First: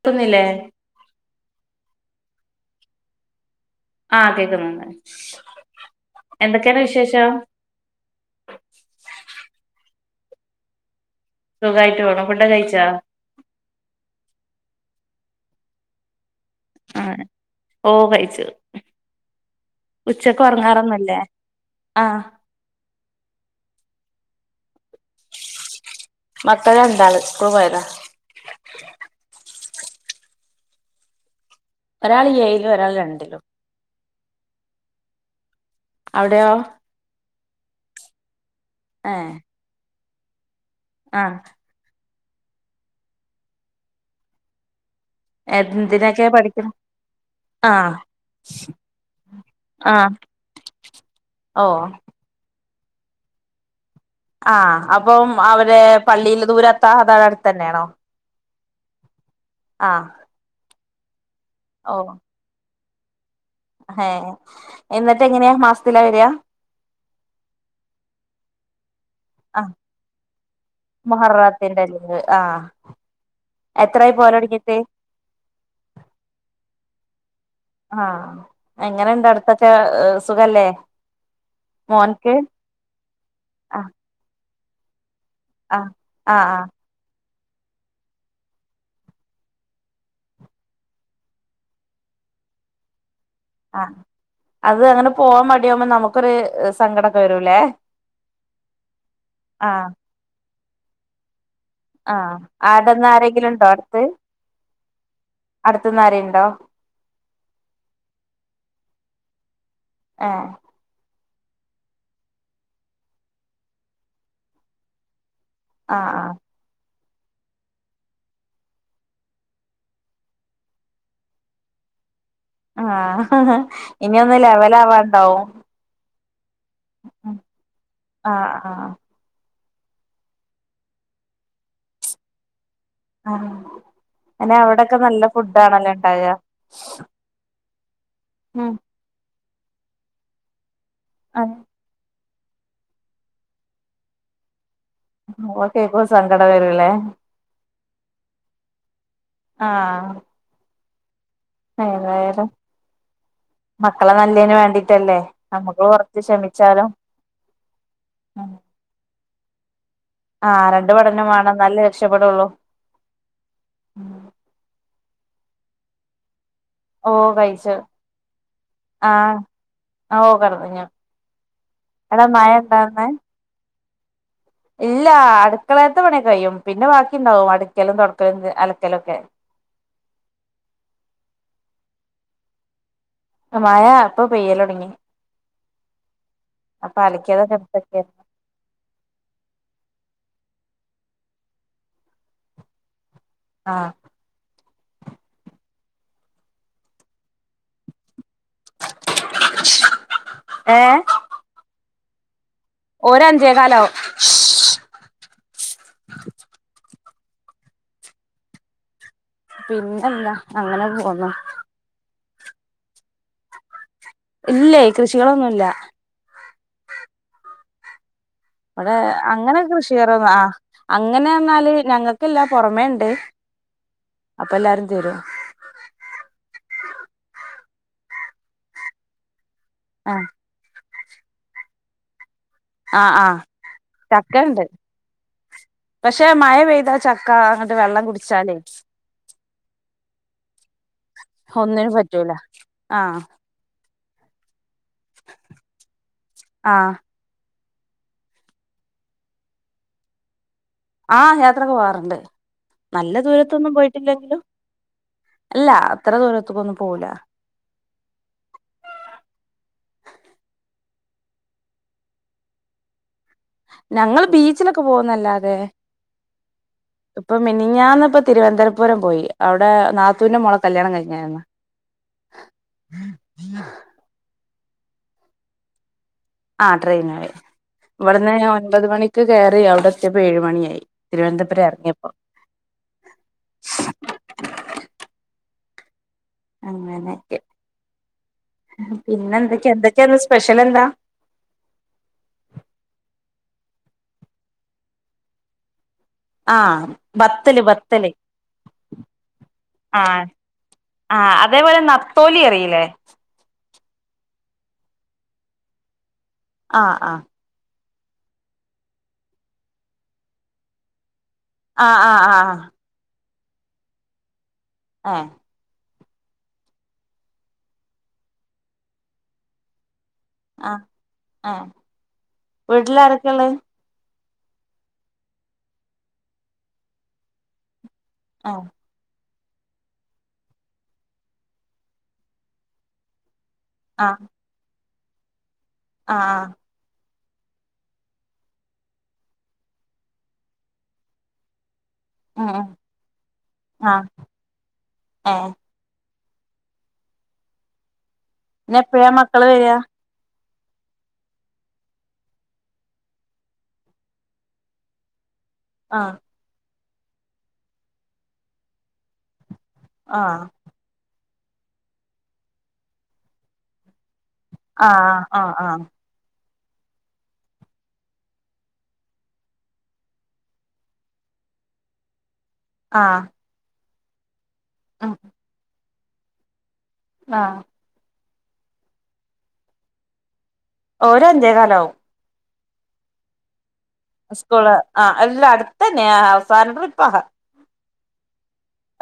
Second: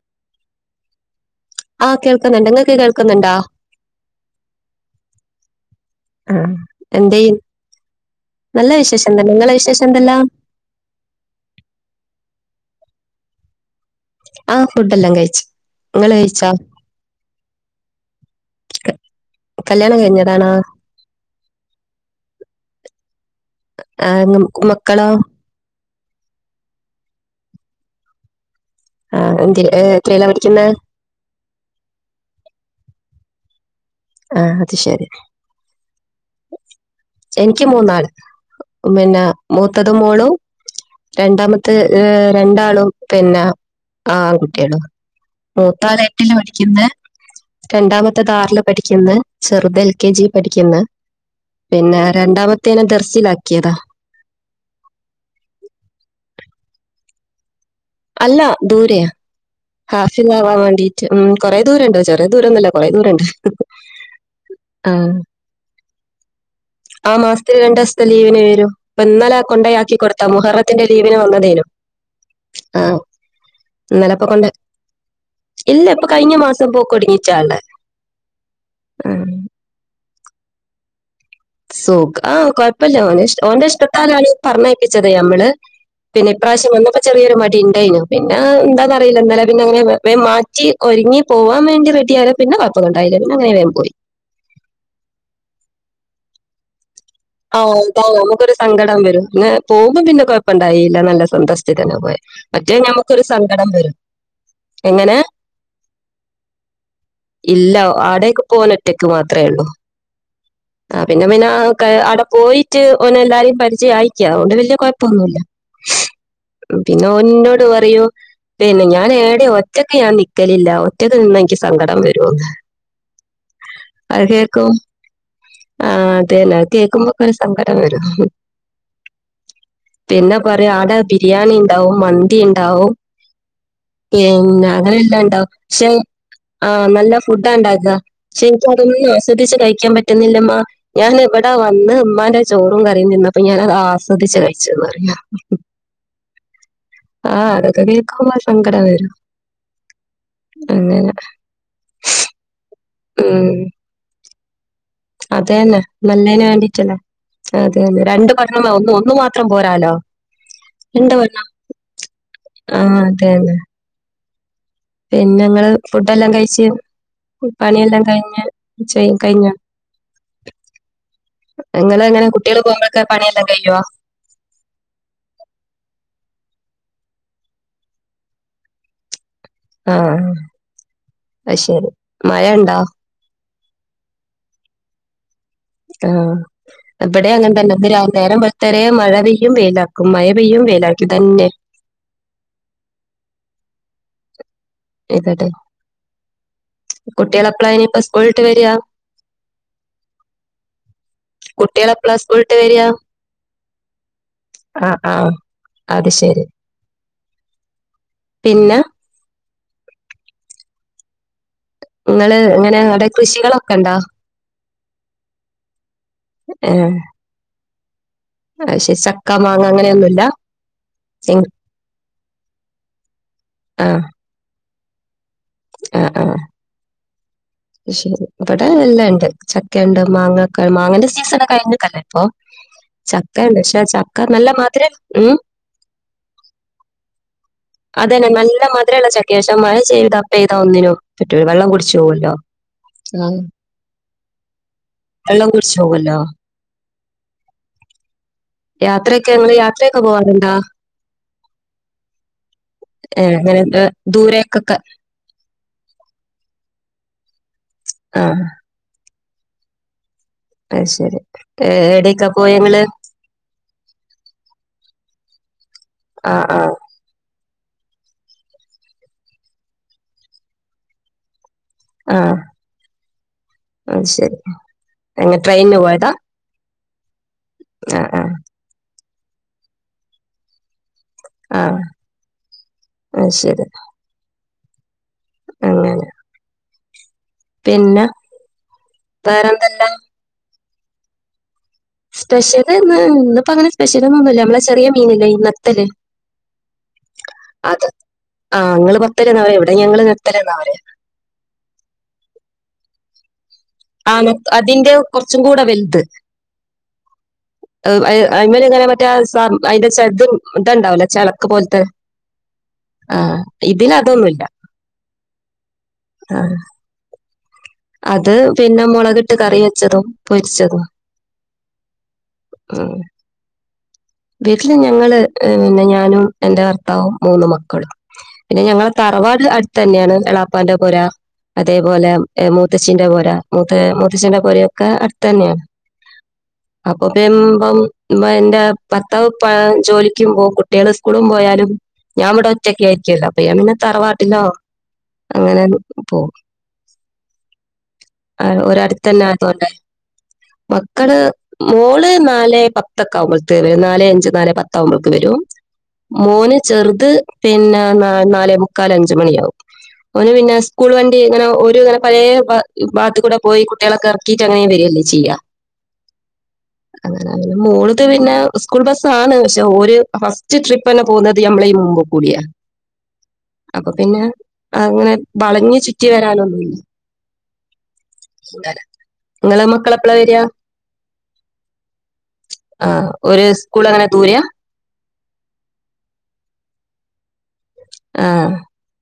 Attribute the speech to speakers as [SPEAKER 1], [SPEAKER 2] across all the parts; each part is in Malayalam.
[SPEAKER 1] ക്കുന്നില്ലേ
[SPEAKER 2] ആഹ് കേൾക്കുന്നുണ്ട് ങ്ങക്ക് കേൾക്കുന്നുണ്ടോ
[SPEAKER 1] ആഹ് കേക്കുന്നുണ്ട്
[SPEAKER 2] ആഹ്
[SPEAKER 1] എന്തൊക്കെയാണ്
[SPEAKER 2] എന്തേയ്‌
[SPEAKER 1] വിശേഷം
[SPEAKER 2] നല്ല വിശേഷം തന്നെ ങ്ങളെ വിശേഷം എന്തെല്ലാം
[SPEAKER 1] സുഖായിട്ട് പോണു ഫുഡൊക്കെ കഴിച്ചോ
[SPEAKER 2] ആഹ് ഫുഡെല്ലാം കഴിച്ചു ഇങ്ങള് കഴിച്ചോ
[SPEAKER 1] ആഹ് ഓഹ് കഴിച്ചു
[SPEAKER 2] കല്യാണം
[SPEAKER 1] ഉച്ചക്ക്
[SPEAKER 2] കഴിഞ്ഞതാണോ
[SPEAKER 1] ഒറങ്ങാറൊന്നൂല്ലേ ആഹ്
[SPEAKER 2] ആഹ് [unintelligible]
[SPEAKER 1] മറ്റേ രണ്ടാളും സ്ക്കൂള് പോയതാ
[SPEAKER 2] ആഹ് എന്തിര് ഏഹ് എത്രേലാ പഠിക്കുന്നേ
[SPEAKER 1] ഒരാള് ഏഴിലും ഒരാള് രണ്ടിലും
[SPEAKER 2] ആഹ് അത് ശരി
[SPEAKER 1] അവിടെയോ
[SPEAKER 2] എനിക്ക് മൂന്നാള് പിന്നെ
[SPEAKER 1] ഏഹ്
[SPEAKER 2] മൂത്തത് മോളും
[SPEAKER 1] ആഹ്
[SPEAKER 2] രണ്ടാമത്തെ ഏഹ് രണ്ടാളും പിന്നെ ആ ആൺകുട്ടികളും
[SPEAKER 1] എന്തിനൊക്കെ
[SPEAKER 2] മൂത്താളെട്ടില്
[SPEAKER 1] പഠിക്കണ്
[SPEAKER 2] പഠിക്കുന്നേ
[SPEAKER 1] ആഹ്
[SPEAKER 2] രണ്ടാമത്തെത് ആറിലും പഠിക്കുന്നേ ചെറുത് എൽ കെ
[SPEAKER 1] ആഹ്
[SPEAKER 2] ജി പഠിക്കുന്നേ
[SPEAKER 1] ഓ
[SPEAKER 2] പിന്നെ രണ്ടാമ ത്തേനെ ദർസിലാക്കിയതാ
[SPEAKER 1] ആ അപ്പം അവര് പള്ളിയില് ദൂരെത്താ അതാ അടുത്തന്നെയാണോ
[SPEAKER 2] അല്ല ദൂരെയാ
[SPEAKER 1] ആഹ്
[SPEAKER 2] ഹാസില്ലാവാൻ വേണ്ടീട്ട് ഉം കൊറേ ദൂരണ്ട് ചെറിയാ ദൂരൊന്നുവല്ല കൊറേ ദൂരണ്ട്
[SPEAKER 1] ഹേ എന്നിട്ട് എങ്ങനെയാ മാസത്തിലാ വര്യാ
[SPEAKER 2] ആ മാസത്തില് രണ്ടൂസത്തെ ലീവിന് വരും ഇന്നലേ
[SPEAKER 1] ആഹ്
[SPEAKER 2] കൊണ്ടയാക്കി കൊടുത്താ മുഹറത്തിന്റെ ലീവിന് വന്നതേനൂ
[SPEAKER 1] [unintelligible] ആഹ്
[SPEAKER 2] ആഹ്
[SPEAKER 1] എത്രായി
[SPEAKER 2] ഇന്നലപ്പൊ
[SPEAKER 1] പോവല്
[SPEAKER 2] കൊണ്ട
[SPEAKER 1] തൊടങ്ങിട്ട്
[SPEAKER 2] ഇല്ല ഇപ്പൊ കഴിഞ്ഞ മാസം പോക്കൊടങ്ങി
[SPEAKER 1] ആഹ് എങ്ങനുണ്ട് അടുത്തൊക്കെ സുഖല്ലേ
[SPEAKER 2] സുഖാ
[SPEAKER 1] മോൻക്ക്
[SPEAKER 2] ആഹ് കൊഴപ്പല്ല്യാ ഓന് ഇഷ് ഓന്റെ
[SPEAKER 1] ആഹ്
[SPEAKER 2] ഇഷ്ടത്താലാണ് ഈ പറഞ്ഞയപ്പിച്ച ത് ഞമ്മള്
[SPEAKER 1] ആഹ്
[SPEAKER 2] പിന്നെ
[SPEAKER 1] ആഹ് ആഹ്
[SPEAKER 2] ഇപ്രാവശ്യം വന്നപ്പോ ചെറിയൊരു മടു പ്പിണ്ടേനു പിന്നെ എന്താന്നറിയില്ല ഇന്നലെ പിന്നങ്ങനെ വേഗം മാറ്റി ഒരുങ്ങി പോവാൻ വേണ്ടി റെഡിയാണ് പിന്നെ കൊഴപ്പന്നുണ്ടായില്ല പി
[SPEAKER 1] ആ അത് അങ്ങനെ പോവാൻ മടിയാവുമ്പോ നമുക്കൊരു സങ്കടം
[SPEAKER 2] ആഹ് അതാ നമുക്കൊരു സങ്കടം വരും [unintelligible]
[SPEAKER 1] ആഹ്
[SPEAKER 2] പോകുമ്പോ പിന്നെ കൊഴപ്പമുണ്ടായില്ല നല്ല സന്തോഷം [unintelligible] പോയ
[SPEAKER 1] ആഹ്
[SPEAKER 2] മറ്റേ ഞമക്കൊരു സങ്കടം വരും എങ്ങനെ?
[SPEAKER 1] അടുത്തുന്നാരേണ്ടോ
[SPEAKER 2] ഇല്ല ആടൊക്കെ പോകൻ ഒറ്റയ്ക്ക് മാത്രമേ ഉള്ളൂ
[SPEAKER 1] ആഹ്
[SPEAKER 2] ആഹ് പിന്നെ പിന്നെ അവന്ക്ക് അവിടെ പോയിട്ട് ഓനെ എല്ലാരെയും പരിചയഅയിക്ക് അതുകൊണ്ട് വല്യ കുഴപ്പോന്നുല്ല
[SPEAKER 1] ആഹ് ആഹ്
[SPEAKER 2] പിന്നെ ഓൻ എന്നോട് പറയും പിന്നെ ഞാൻ എടെ ഒറ്റക്ക് ഞാൻ നിക്കലില്ല ഒറ്റക്ക് നിന്ന എനിക്ക് സങ്കടം വരും
[SPEAKER 1] ആഹ് അഹഹ ഇനി ഒന്നും ലെവലാവാണ്ടാവും
[SPEAKER 2] ആ അതന്നെ അതുകേക്കുമ്പോക്കെ ഒരു സങ്കടം വരും
[SPEAKER 1] ആഹ് ആഹ്
[SPEAKER 2] പിന്നെ പറയാ അടെ ബിരിയാണി ഇണ്ടാവും മന്തി ഇണ്ടാവും
[SPEAKER 1] ആഹ്
[SPEAKER 2] [unintelligible]
[SPEAKER 1] അയ്ന് അവിടൊക്കെ നല്ല
[SPEAKER 2] അങ്ങനെല്ലാണ്ടാവും
[SPEAKER 1] ഫുഡ്
[SPEAKER 2] പക്ഷെ
[SPEAKER 1] ആണല്ലോ ഇണ്ടാക
[SPEAKER 2] ആ നല്ല ഫുഡ്ഡാണ്ടുക പക്ഷെ എനിക്ക
[SPEAKER 1] ഉം
[SPEAKER 2] അതൊന്നും ആസ്വദിച്ച് കഴിക്കാൻ പറ്റുന്നില്ല്മ്മ ഞാൻ എവിടെ
[SPEAKER 1] അതെ
[SPEAKER 2] വന്ന് ഉമ്മാന്റെ ചോറും കറിയും തിന്നപ്പൊ ഞാൻ അത് ആസ്വദിച്ചു കഴിച്ചൂ [unintelligible]
[SPEAKER 1] ഓ കേക്കുമ്പോ സങ്കടം വരൂലേ
[SPEAKER 2] ആഹ് അതൊക്കെ കേൾക്കുമ്പ സങ്കട വരും
[SPEAKER 1] ആഹ്
[SPEAKER 2] പിന്നെ
[SPEAKER 1] ഏതായാലും മക്കളെ നല്ലേന് വേണ്ടി
[SPEAKER 2] അതെ തന്നെ നല്ലേന് വേണ്ടീട്ടല്ലേ അതെന്നെ രണ്ട് [unintelligible] ഒന്ന് മാത്രം മാത്രം പോരാലോ
[SPEAKER 1] ആഹ് രണ്ട്
[SPEAKER 2] എന്താ
[SPEAKER 1] പഠനം വേണം എന്നാലേ
[SPEAKER 2] [unintelligible]
[SPEAKER 1] രക്ഷപ്പെടുള്ളൂ
[SPEAKER 2] ആഹ് അതെന്നെ പിന്നെ ഞങ്ങള് ഫുഡ് എല്ലാം കഴിച്ച്
[SPEAKER 1] ഓ കഴിച്ചു
[SPEAKER 2] പണിയെല്ലാം കഴിഞ്ഞ് [unintelligible]
[SPEAKER 1] ആഹ്
[SPEAKER 2] കഴിഞ്ഞ്
[SPEAKER 1] ഓ കടന്നു
[SPEAKER 2] നിങ്ങള്
[SPEAKER 1] എടാ
[SPEAKER 2] അങ്ങനെ
[SPEAKER 1] മഴ
[SPEAKER 2] കുട്ടികൾ പോകുമ്പോഴക്കെ
[SPEAKER 1] ഉണ്ടായിരുന്നേ
[SPEAKER 2] പണിയെല്ലാം കഴിയുവോ
[SPEAKER 1] ഇല്ല അടുക്കളയത്തെ പണിയൊക്കെ കഴിയും പിന്നെ ബാക്കി ഉണ്ടാവും അടുക്കലും, തോടക്കലും, അലക്കലും ഒക്കെ
[SPEAKER 2] ആഹ് അത് ശരി മഴ ഉണ്ടോ
[SPEAKER 1] മയ അപ്പൊ പെയ്യല് തുടങ്ങി
[SPEAKER 2] ആ ഇവിടെ അങ്ങനെ തന്നെ
[SPEAKER 1] എടുത്തൊക്കെ
[SPEAKER 2] ഇന്ന് നേരം [unintelligible] മഴ പെയ്യും [unintelligible] മഴ പെയ്യും വേലാക്കും ഇത് തന്നെ
[SPEAKER 1] ആഹ്
[SPEAKER 2] ഇതല്ലെ കുട്ടികളെപ്പളാ ഇനിപ്പൊ സ്കൂളിട്ട് വരിയാ
[SPEAKER 1] ഏഹ്
[SPEAKER 2] കുട്ടികൾ എപ്പോളാ സ്കൂൾ [unintelligible] വരിയാ
[SPEAKER 1] ഒരു അഞ്ചേകാലാവും
[SPEAKER 2] അ ആ അത് ശരി പിന്ന
[SPEAKER 1] പിന്നെന്താ അങ്ങനെ പോന്നു
[SPEAKER 2] നിങ്ങള് ഇങ്ങനെ അവിടെ കൃഷികളൊക്കെ ഉണ്ടോ
[SPEAKER 1] ഇല്ലേ കൃഷികളൊന്നുല്ല
[SPEAKER 2] ആഹ്
[SPEAKER 1] അവിടെ
[SPEAKER 2] മാങ്ങ
[SPEAKER 1] അങ്ങനെക്കെ
[SPEAKER 2] അങ്ങനെയൊന്നുമില്ല
[SPEAKER 1] [unintelligible] ആ
[SPEAKER 2] ചെ-
[SPEAKER 1] അങ്ങനെന്നാല് ഞങ്ങൾക്കല്ല പുറമേുണ്ട്
[SPEAKER 2] ആ
[SPEAKER 1] അപ്പൊ എല്ലാരും തരും
[SPEAKER 2] അതുശരി ഇവിടെ എല്ലാം ഉണ്ട് ചക്കുണ്ട്,
[SPEAKER 1] ആഹ്
[SPEAKER 2] മാങ്ങ, മാങ്ങന്റെ സീസണ കഴിഞ്ഞക്കല്ലേ ഇപ്പൊ
[SPEAKER 1] ആഹ് ആഹ്
[SPEAKER 2] ചക്ക ഉണ്ട് പക്ഷേ ചക്ക നല്ല
[SPEAKER 1] ചക്കണ്ട്
[SPEAKER 2] മധുരം ഉം
[SPEAKER 1] പക്ഷെ മയ പെയ്താ ചക്ക വെള്ളം
[SPEAKER 2] അതന്നെ
[SPEAKER 1] കുടിച്ചാലേ
[SPEAKER 2] നല്ല മതിരോള്ള ചക്കയാ പക്ഷെ മഴ ചെയ്ത പെയ്ത ഒന്നിനും പറ്റൂല വെള്ളം
[SPEAKER 1] ഒന്നിനും
[SPEAKER 2] കുടിച്ച് പോവല്ലോ
[SPEAKER 1] പറ്റൂല ആഹ്
[SPEAKER 2] വെള്ളം കുടിച്ചു പോവൂല്ലോ
[SPEAKER 1] ആഹ്
[SPEAKER 2] യാത്രയൊക്കെങ്ങള് യാത്രയൊക്കെ പോവാറ്ണ്ടോ?
[SPEAKER 1] ആ യാത്രക്കെ പോവാറ്ണ്ട് നല്ല
[SPEAKER 2] ഏഹ് അങ്ങനെ
[SPEAKER 1] ദൂരത്തൊന്നും
[SPEAKER 2] ഏഹ്
[SPEAKER 1] പോയിട്ടില്ലെങ്കിലും
[SPEAKER 2] ദൂരേക്കൊക്കെ
[SPEAKER 1] ഇല്ല അത്ര ദൂരത്ത്ക്കൊന്നും പോവൂല
[SPEAKER 2] ആഹ് അത് ശരി എവിടേക്കാ പോയനിങ്ങള്
[SPEAKER 1] ഞങ്ങൾ ബീച്ചിലൊക്കെ പോകുംന്നല്ലാതെ
[SPEAKER 2] അ ആ
[SPEAKER 1] മിനിഞാന്ന്പ്പോ തിരുവനന്തരപുരം പോയി അവ്ടെ നാത്തൂന്റെ മോളെ കല്യാണം കഴിഞ്ഞേന്നു
[SPEAKER 2] ആ അയ്ശെരി എങ്ങ ട്രെയിന് പോയതാ
[SPEAKER 1] ആ ട്രെയിനോയെ
[SPEAKER 2] ആഹ്
[SPEAKER 1] ഇവട്ന്ന്
[SPEAKER 2] ആഹ്
[SPEAKER 1] ഞാ ഒൻപത് മണിക്ക് കെയറി അവ്ടെത്തിയപ്പോ ഏഴ് മണിയായി. തിരുവനന്തപുരം
[SPEAKER 2] ആഹ്
[SPEAKER 1] എറങ്ങിയപ്പോ
[SPEAKER 2] അത് ശരി അങ്ങനെ
[SPEAKER 1] അങ്ങനെക്കെ
[SPEAKER 2] പിന്നെ
[SPEAKER 1] പിന്നെന്തെക്കെ
[SPEAKER 2] വേറെന്തെല്ലാം?
[SPEAKER 1] എന്തൊക്കെയിന്ന് സ്പെഷ്യ ലന്താ?
[SPEAKER 2] സ്പെഷ്യല്ന്ന് ഇന്ന്പ്പങ്ങനെ സ്പെഷ്യല്ന്നൊന്നുല്ല ഞ്ഞമ്മളെ ചെറിയ മീന്ല്ലേ ഈ നത്തല്.
[SPEAKER 1] ആഹ ബത്തല്
[SPEAKER 2] അത്
[SPEAKER 1] ബത്തല്
[SPEAKER 2] ആഹ് ഇങ്ങള് ബത്തല്ന്നാ പറയാ. ഇവിടെ
[SPEAKER 1] ആ
[SPEAKER 2] ഞങ്ങള് നത്തല്ന്നാ പറയാ.
[SPEAKER 1] ആ അതേപോലെ നത്തോലിയറീല്ലേ?
[SPEAKER 2] ആ നത്തോ അതിന്റെ കൊറച്ചും കൂടെ വെൽത്
[SPEAKER 1] ആ ആ
[SPEAKER 2] അഹ് അയ്അയ്മെല്ങ്ങനെ മറ്റേ ആ സ [unintelligible] അയിന്റെ ച [unintelligible] ണ്ടാവൂല്ലേ? ചെല ക്ക്പോൽത്തെ
[SPEAKER 1] ആഹ് ആഹ്
[SPEAKER 2] ആ ഇതിനതൊന്നുല്ല.
[SPEAKER 1] ആ
[SPEAKER 2] ഹ അത് പിന്നെ മൊളക്‌ട്ട് കറിവെച്ചതും
[SPEAKER 1] ഹ ആ
[SPEAKER 2] ഉം.
[SPEAKER 1] വീട്ടില് ആരൊക്കെള്ളെ?
[SPEAKER 2] വീട്ടില് ഞങ്ങള് ഹ് പിന്നെ ഞാനും എന്റെ ഭർത്താവും മൂന്ന് മക്കളും.
[SPEAKER 1] ആഹ്
[SPEAKER 2] പിന്നെ ഞങ്ങള് തറവാട്ട അട്തന്നെയാണ് എളാപ്പാന്റെ പൊരാ അതേപോലെ മൂത്തച്ചീന്റെ പൊരാ മൂത്ത മൂത്തച്ചന്റെ പൊരയൊക്കെ അടുത്തന്നെയാ
[SPEAKER 1] ആ
[SPEAKER 2] ഒ [unintelligible] മ്പം ഇമ്മ എന്റെ ദർത്താവ്പ്പം ജോലിക്ക് പോവും കുട്ടിയള് സ്കൂളും പോയാലും ഞ്ഞാംമ്പടെ
[SPEAKER 1] ഉം ഉം
[SPEAKER 2] ഒറ്റക്കായിരിക്കൊല്ലോ അപ്പൊ ഞാപിന്നെ
[SPEAKER 1] ആഹ്
[SPEAKER 2] തറവാട്ടില്ലോ
[SPEAKER 1] ഏഹ്
[SPEAKER 2] അങ്ങനെ പോവും ആ
[SPEAKER 1] പിന്നെ എപ്പഴാ മക്കള്
[SPEAKER 2] ഒരട്ത്തന്നായതോണ്ടേ
[SPEAKER 1] വരാ
[SPEAKER 2] മക്കള് മോള് നാലേപത്തൊക്കാ വുമ്പോ നാലെഅഞ്ച് നാലെ പത്താവുമ്പേക്ക് വെരും
[SPEAKER 1] ആഹ്
[SPEAKER 2] മോന് ചെറുത് പിന്നെ ന ന്നാലേ മുക്കാലഞ്ച് മണിയാവും ഒന്
[SPEAKER 1] ആഹ്
[SPEAKER 2] പിന്നെ സ്കൂൾ വണ്ടി ഇങ്ങനെ ഒരുങ്ങെനെ പലേഭ ഭാത്തു കൂടെ പോയി കുട്ടിയളൊക്കെറക്കി ക്കിയിട്ട് അങ്ങനെ വെരല്ലേ
[SPEAKER 1] ആഹ്
[SPEAKER 2] ചെയ്യാ
[SPEAKER 1] ആഹ് ആഹ്
[SPEAKER 2] അങ്ങനെ മോള്ത് പി പിന്നെ സ്കൂൾ ബസ്സാണ് പക്ഷെ ഓര് ഫസ്റ്റ് ട്രിപ്പന്നെ പോവ്ന്നത് ഞമ്മളെ ഈ മുമ്പ് കൂടിയാ
[SPEAKER 1] ആ
[SPEAKER 2] അപ്പൊപിന്നെ അങ്ങനെ വളഞ്ഞ് ചുറ്റി വരാനൊന്നുല്ല്യ
[SPEAKER 1] ആ
[SPEAKER 2] ഇങ്ങളെ മക്കളപ്പളാ വെരാ?
[SPEAKER 1] ഓര് അഞ്ചേക്കാലാവും
[SPEAKER 2] ആ ഓര് സ്കൂളെങ്ങനെ ദൂരയാ?
[SPEAKER 1] ആ എല്ലാ അട്ത്തന്നെയാ അവസാന ട്രിപ്പാ
[SPEAKER 2] ആ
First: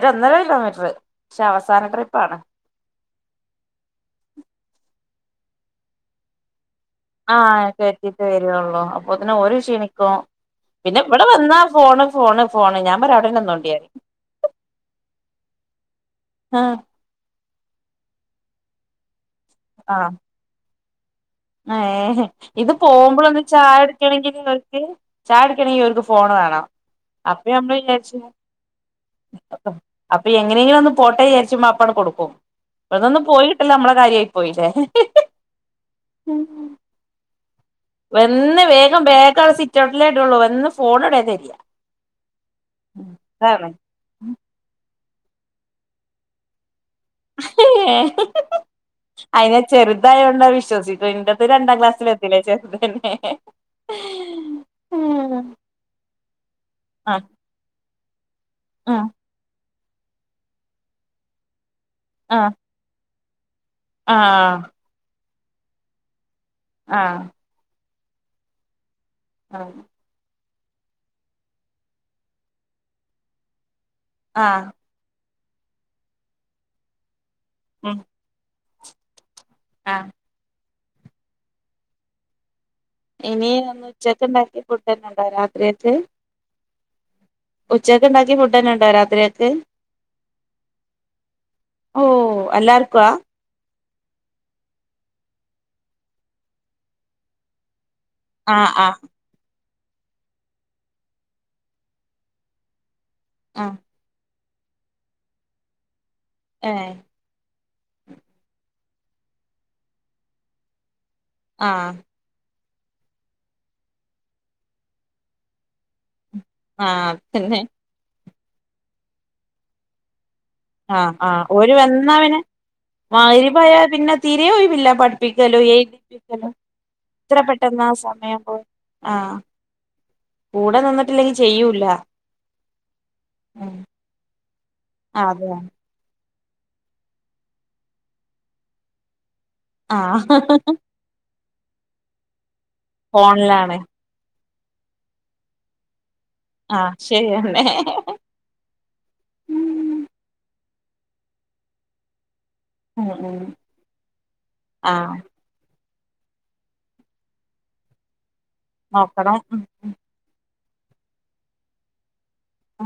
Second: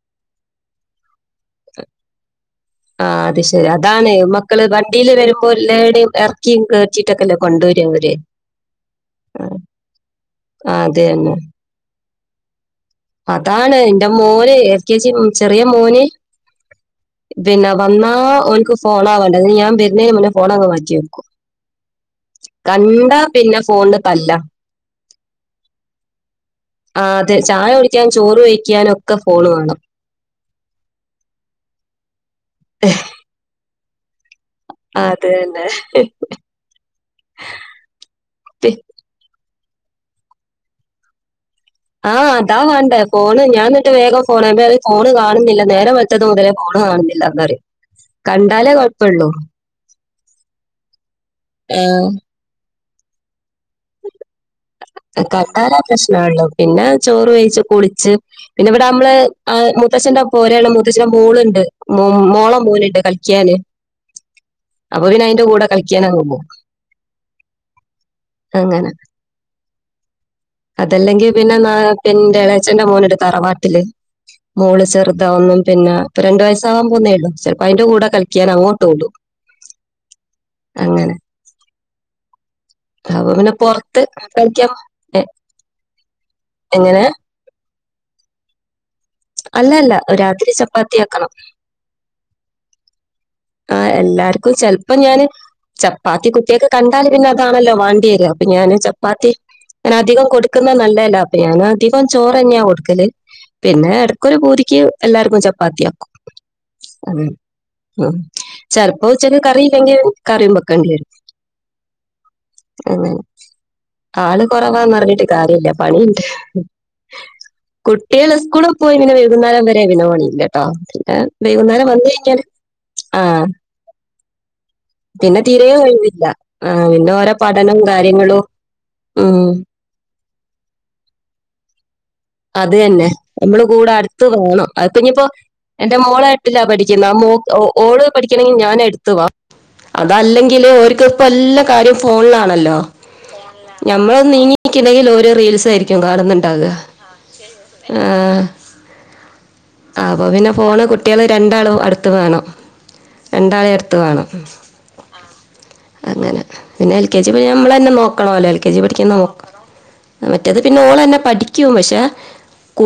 [SPEAKER 1] ഒരു ഒന്നര കിലോമീറ്റർ പക്ഷെ അവസാന ട്രിപ്പാണ്.
[SPEAKER 2] ആ അത് ശെരി അതാണ് മക്കള് വണ്ടീല് വരുമ്പോ എല്ലാടെയും എറക്കീം കേറ്റീ
[SPEAKER 1] ആ കേറ്റീട്ട് വേരോള്ളൂ അപ്പൊത്തിന്
[SPEAKER 2] ആ
[SPEAKER 1] ഓര് ക്ഷീണിക്കും
[SPEAKER 2] ആ,
[SPEAKER 1] പിന്നെ
[SPEAKER 2] അത്
[SPEAKER 1] ഇവടെ
[SPEAKER 2] തന്നെ
[SPEAKER 1] വന്നാ ഫോ ന്നാ ഫോണ് ഞാൻ പറയും അവിടെന്നെ നിന്നോണ്ടി
[SPEAKER 2] അതാണ്
[SPEAKER 1] പറയും
[SPEAKER 2] ഇന്റെ മോന് എ ല് കെ ജിന്നും ചെറിയ മോന് പിന്നെ വന്നാ ഓൻക്ക് ഫോണാവാണ്ടത് ന്നിട്ട് ഞാവരുന്നേന് മുന്നേ ഫോണങ്ങട്ട് മാറ്റി വെക്കും.
[SPEAKER 1] ഏ ഹേ ഇത്
[SPEAKER 2] കണ്ടാ
[SPEAKER 1] പോകുമ്പളൊന്നും
[SPEAKER 2] പിന്നെ
[SPEAKER 1] ചായ
[SPEAKER 2] ഫോണിന് തല്ല
[SPEAKER 1] കുടിക്കണെങ്കിങ്ങക്ക് ചായ കുടിക്കണെങ്കിലോർക്ക് ഫോണ വാണം.
[SPEAKER 2] ആ അതെ ചായുടിക്കാനും ചോറ് വേഴിക്കാ
[SPEAKER 1] അപ്പാ അപ്പൊ എങ്ങനെങ്കിലോന്ന് പോട്ടേ വിചാരിച്ചുമ്പോ അപ്പാണ്ട് കൊടുക്കും ഇവ്ട്ന്നോന്ന് പോയി നമ്മള കാര്യ
[SPEAKER 2] ആ അതെന്നെ
[SPEAKER 1] വന്ന്
[SPEAKER 2] പി-
[SPEAKER 1] വേഗം ബേഗ് അവ്ടെ സിറ്റ്ഔട്ടിലേ ഇടൊള്ളൂ വന്ന് ഫോണോവ്ടെ തെര്യാ
[SPEAKER 2] ആഹ് അതാ വാണ്ടേ ഫോണ് ഞാന് ന്ന്ട്ട് വേഗം ഫോൺ അത് ഫോണ് കാണ്ന്നില്ല നേരം വെള്ത്തത് മുതലേ ഫോണ് കണ്ടിട്ടില്ലാന്നറിം കണ്ടാലെ കൊഴ
[SPEAKER 1] അയിന് ചെറ്തായോണ്ടത് വിശ്വസിക്ക്‌ണേ ഇന്റെത് രണ്ടാം ക്ലാസ്സിൽ എത്തീല്ലേ ചെറ്തന്നെ
[SPEAKER 2] കണ്ടാലെ പ്രശ്നൊള്ളു പിന്നെ
[SPEAKER 1] ആഹ്
[SPEAKER 2] ചോറ് വെയിച്ച് കുളിച്ച് പിന്നെ ഇവടെ
[SPEAKER 1] ആഹ്
[SPEAKER 2] നമ്മള് മുത്തശ്ശന്റെ പോരെയാണ് മുത്തച്ചന്റെ മോള്ണ്ട് മോളെ മോന്ണ്ട് കളി ക്ക്യാന്
[SPEAKER 1] ആ
[SPEAKER 2] കൂടെ കളിക്ക്യാനങ്ങ് പോവും അങ്ങനെ
[SPEAKER 1] ആഹ്
[SPEAKER 2] അതല്ലെങ്കി പിന്നെ ന ഇന്റെ ഇളഛന്റെ മോന്ണ്ട് തറവാട്ടില്
[SPEAKER 1] ആഹ്
[SPEAKER 2] മോള് ചെറ് താവും പിന്നെ ഇപ്പ രണ്ട് വയസാകാൻ പോകുന്നേള്ളു ചെലപ്പോ അയിന്റെ കൂടെ കളിക്കാൻ അങ്ങോട്ടോടും.
[SPEAKER 1] ആ
[SPEAKER 2] അങ്ങനെ അപ്പൊ
[SPEAKER 1] ഇനി
[SPEAKER 2] പിന്നെ
[SPEAKER 1] ഇന്ന്
[SPEAKER 2] പുറത്ത്
[SPEAKER 1] ഉച്ചക്ക്ണ്ടാക്കിയ
[SPEAKER 2] കളിക്കാൻ
[SPEAKER 1] ഫുഡെന്നെണ്ടോ
[SPEAKER 2] എ-
[SPEAKER 1] രാത്രികയ്ക്ക്.
[SPEAKER 2] എങ്ങനെ
[SPEAKER 1] ഉച്ചയ്ക്ക്ണ്ടാക്കിയ ഫുഡെന്നെണ്ടോ രാ
[SPEAKER 2] അല്ല അല്ല രാത്രി ചപ്പാത്തിയാക്കണം
[SPEAKER 1] ഓ എല്ലാർക്കുവാ
[SPEAKER 2] ആ എല്ലാർക്കും ചെലപ്പം ഞാന് ചപ്പാത്തി കുട്ട്യാക്ക് കണ്ടാല് പിന്നെ അതാണല്ലോ വാ ണ്ട്യരാ അപ്പ
[SPEAKER 1] ആഹ്
[SPEAKER 2] ഞാന്
[SPEAKER 1] ആഹ്
[SPEAKER 2] ചപ്പാത്തി ഇങ്ങനെ അധികം കൊട്ക്ക്ന്നേ ‌ നല്ലല്ല അപ്പൊ ഞാന് അധികം ചോറെന്നാ കൊട്ക്കല്
[SPEAKER 1] ആഹ്
[SPEAKER 2] പിന്നെ എടക്കൊരു പൂതി ക്ക്‌ എല്ലാർക്കും ചപ്പാത്തിയാക്കും
[SPEAKER 1] ഏഹ്
[SPEAKER 2] ചെലപ്പോ ഉച്ചക്ക്‌ കറിയില്ലെങ്കി കറിം ബേക്കേണ്ടിരു
[SPEAKER 1] ആ
[SPEAKER 2] അ ആള് കൊറവാന്നറ്ഞ്ഞിട്ട് കാര്യല്ല പണിണ്ട്
[SPEAKER 1] ആഹ് പിന്നെ
[SPEAKER 2] കുട്ട്യാള് സ്കൂള് പോയി പിന്നെ വൈകുന്നേരം വരെ പിന്നെ പണില്ല ആ പിന്നെ വൈകുന്നേരം വന്നഴിഞ്ഞാൽ
[SPEAKER 1] മാഹ്രിബ് ആയ പിന്നെ തിരേ ഒഴിവില്ല
[SPEAKER 2] പിന്നെ
[SPEAKER 1] പഠിപ്പിക്കലും
[SPEAKER 2] തീരെ കഴിവില്ല
[SPEAKER 1] എഴ്തിപ്പിക്കലും
[SPEAKER 2] ആ
[SPEAKER 1] എത്ര പെട്ടെന്നാ സമയം പോ
[SPEAKER 2] മ്മ്
[SPEAKER 1] കൂടെ നിന്നിട്ടില്ലെങ്കി ചെയ്യൂല്ല
[SPEAKER 2] അത് തന്നെ നമ്മള് കൂടെ അട്ത്ത് വേണം അത്പ്പ ഇഞ്ഞിപ്പോ
[SPEAKER 1] അതെ
[SPEAKER 2] എന്റെ മോളാ എട്ടില്പഠിക്ക്‌ന്നേ മൊ ഓള് പഠിക്കണങ്കി ഞാൻ എട്ത്ത് വാ
[SPEAKER 1] ആഹ്
[SPEAKER 2] അതല്ലെങ്കില് ഓര്ക്കിപ്പോ എല്ലാ കാര്യം ഫോണിലാണല്ലോ
[SPEAKER 1] ഫോണ്ലാണ്
[SPEAKER 2] [unintelligible] ഓരോ റീൽസായിരിക്കും കാണുന്നുണ്ടാക
[SPEAKER 1] ആഹ് ശരിയന്നെ
[SPEAKER 2] ആ
[SPEAKER 1] ഉം
[SPEAKER 2] ആ അപ്പ പിന്നെ ഫോണ് കുട്ടികൾ രണ്ടാളും അടുത്ത് വേണം
[SPEAKER 1] ഉം
[SPEAKER 2] രണ്ടാള അടുത്ത് വേണം
[SPEAKER 1] ആഹ്
[SPEAKER 2] അങ്ങനെ പിന്നെ എൽ കെ ജി നമ്മള തന്നെ നോക്കണല്ലോ എൽ കെ ജി പഠിക്ക നോ
[SPEAKER 1] നോക്കണം ഉം ഉം
[SPEAKER 2] മറ്റത് പിന്നെ ഓളെന്നെ പഠിക്കും പക്ഷേ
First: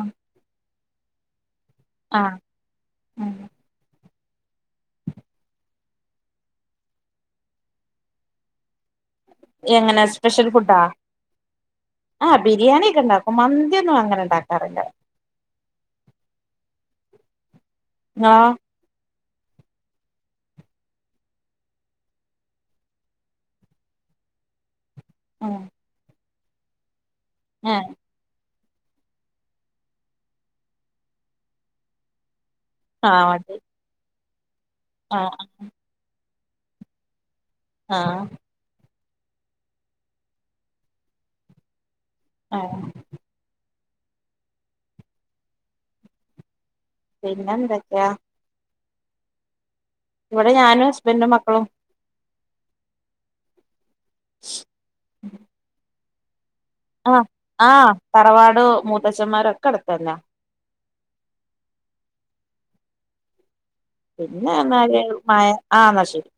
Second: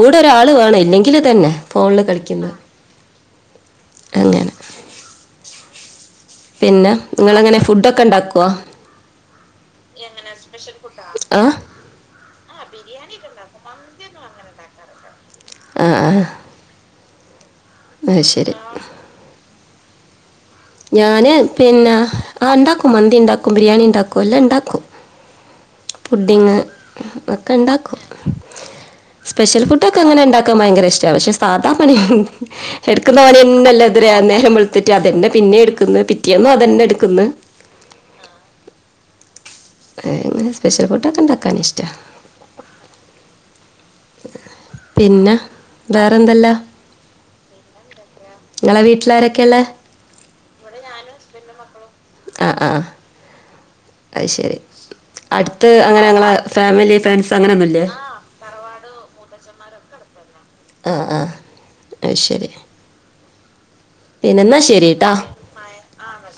[SPEAKER 1] ആ
[SPEAKER 2] ഒരാള് വേണം ഇല്ലെങ്കില് ഇതന്നെ ഫോണില്
[SPEAKER 1] ആഹ്
[SPEAKER 2] കളിക്കുന്നേ
[SPEAKER 1] ഉം
[SPEAKER 2] അങ്ങനെ പിന്നെ നിങ്ങള എങ്ങനെ ഫുഡൊക്കെ ഉണ്ടാക്കുവോ
[SPEAKER 1] എങ്ങനെ സ്പെഷ്യൽ ഫുഡാ
[SPEAKER 2] ആ
[SPEAKER 1] ആ ബിരിയാണിക്കെ ഉണ്ടാക്കും മന്തിയൊന്നും അങ്ങനെ ഉണ്ടാകാറില്ല
[SPEAKER 2] ആ ആ ആഹ
[SPEAKER 1] ഇങ്ങളോ
[SPEAKER 2] ശരി ഞാന് പിന്നെ ആ ഉണ്ടാക്കും മന്തി ഉണ്ടാക്കും ബിരിയാണി ഉണ്ടാക്കും എല്ലാം ഇണ്ടാക്കും.
[SPEAKER 1] ആഹ
[SPEAKER 2] പുടിഗ് ഒക്കെ ഉണ്ടാക്കും സ്പെഷ്യൽ ഫുഡൊക്കെ അങ്ങനെ ഉണ്ടാക്കാൻ ഭയങ്കര ഇഷ്ട പക്ഷെ സാധാ പണി എടുക്കുന്ന
[SPEAKER 1] ആഹ്
[SPEAKER 2] ഓന
[SPEAKER 1] മതി
[SPEAKER 2] നല്ലാതി നേരം വെളുത്തിട്ട് അതന്നെ
[SPEAKER 1] ആഹ്
[SPEAKER 2] പിന്നെ എടുക്കുന്ന കറ്റിയന്നും അതന്നെ എടുക്കന്ന്
[SPEAKER 1] ആഹ
[SPEAKER 2] ഏ ഇങ്ങനെ സ്പെഷ്യൽ ഫുഡ്ൊക്കെ ഉണ്ടാക്കാൻ ഇഷ്ടാ
[SPEAKER 1] ആഹ
[SPEAKER 2] പിന്നെ വേറെന്തല്ലാ?
[SPEAKER 1] പിന്നെ എന്തൊക്കെയാ?
[SPEAKER 2] വീട്ടിലാരൊക്കെയ ഒള്ള
[SPEAKER 1] ഇവിടെ ഞാനും ഹസ്ബൻറും മക്കളും
[SPEAKER 2] ആഹ ആ അത് ശരി അടുത്ത് അങ്ങനെ ഞങ്ങളെ ഫാമിലി
[SPEAKER 1] ആഹ്
[SPEAKER 2] ഫ്രണ്ട്സ് അങ്ങനെയൊന്നുമില്ലേ
[SPEAKER 1] ആഹ തറവാടോ മൂത്തച്ഛന്മാര ഒക്കെ അടുത്തന്നയാ
[SPEAKER 2] ആ ആ അ ശരി
[SPEAKER 1] പിന്നെ
[SPEAKER 2] എന്നാ ശരി
[SPEAKER 1] എന്നാല
[SPEAKER 2] കേട്ടോ
[SPEAKER 1] മ ആ എന്നാ ശരി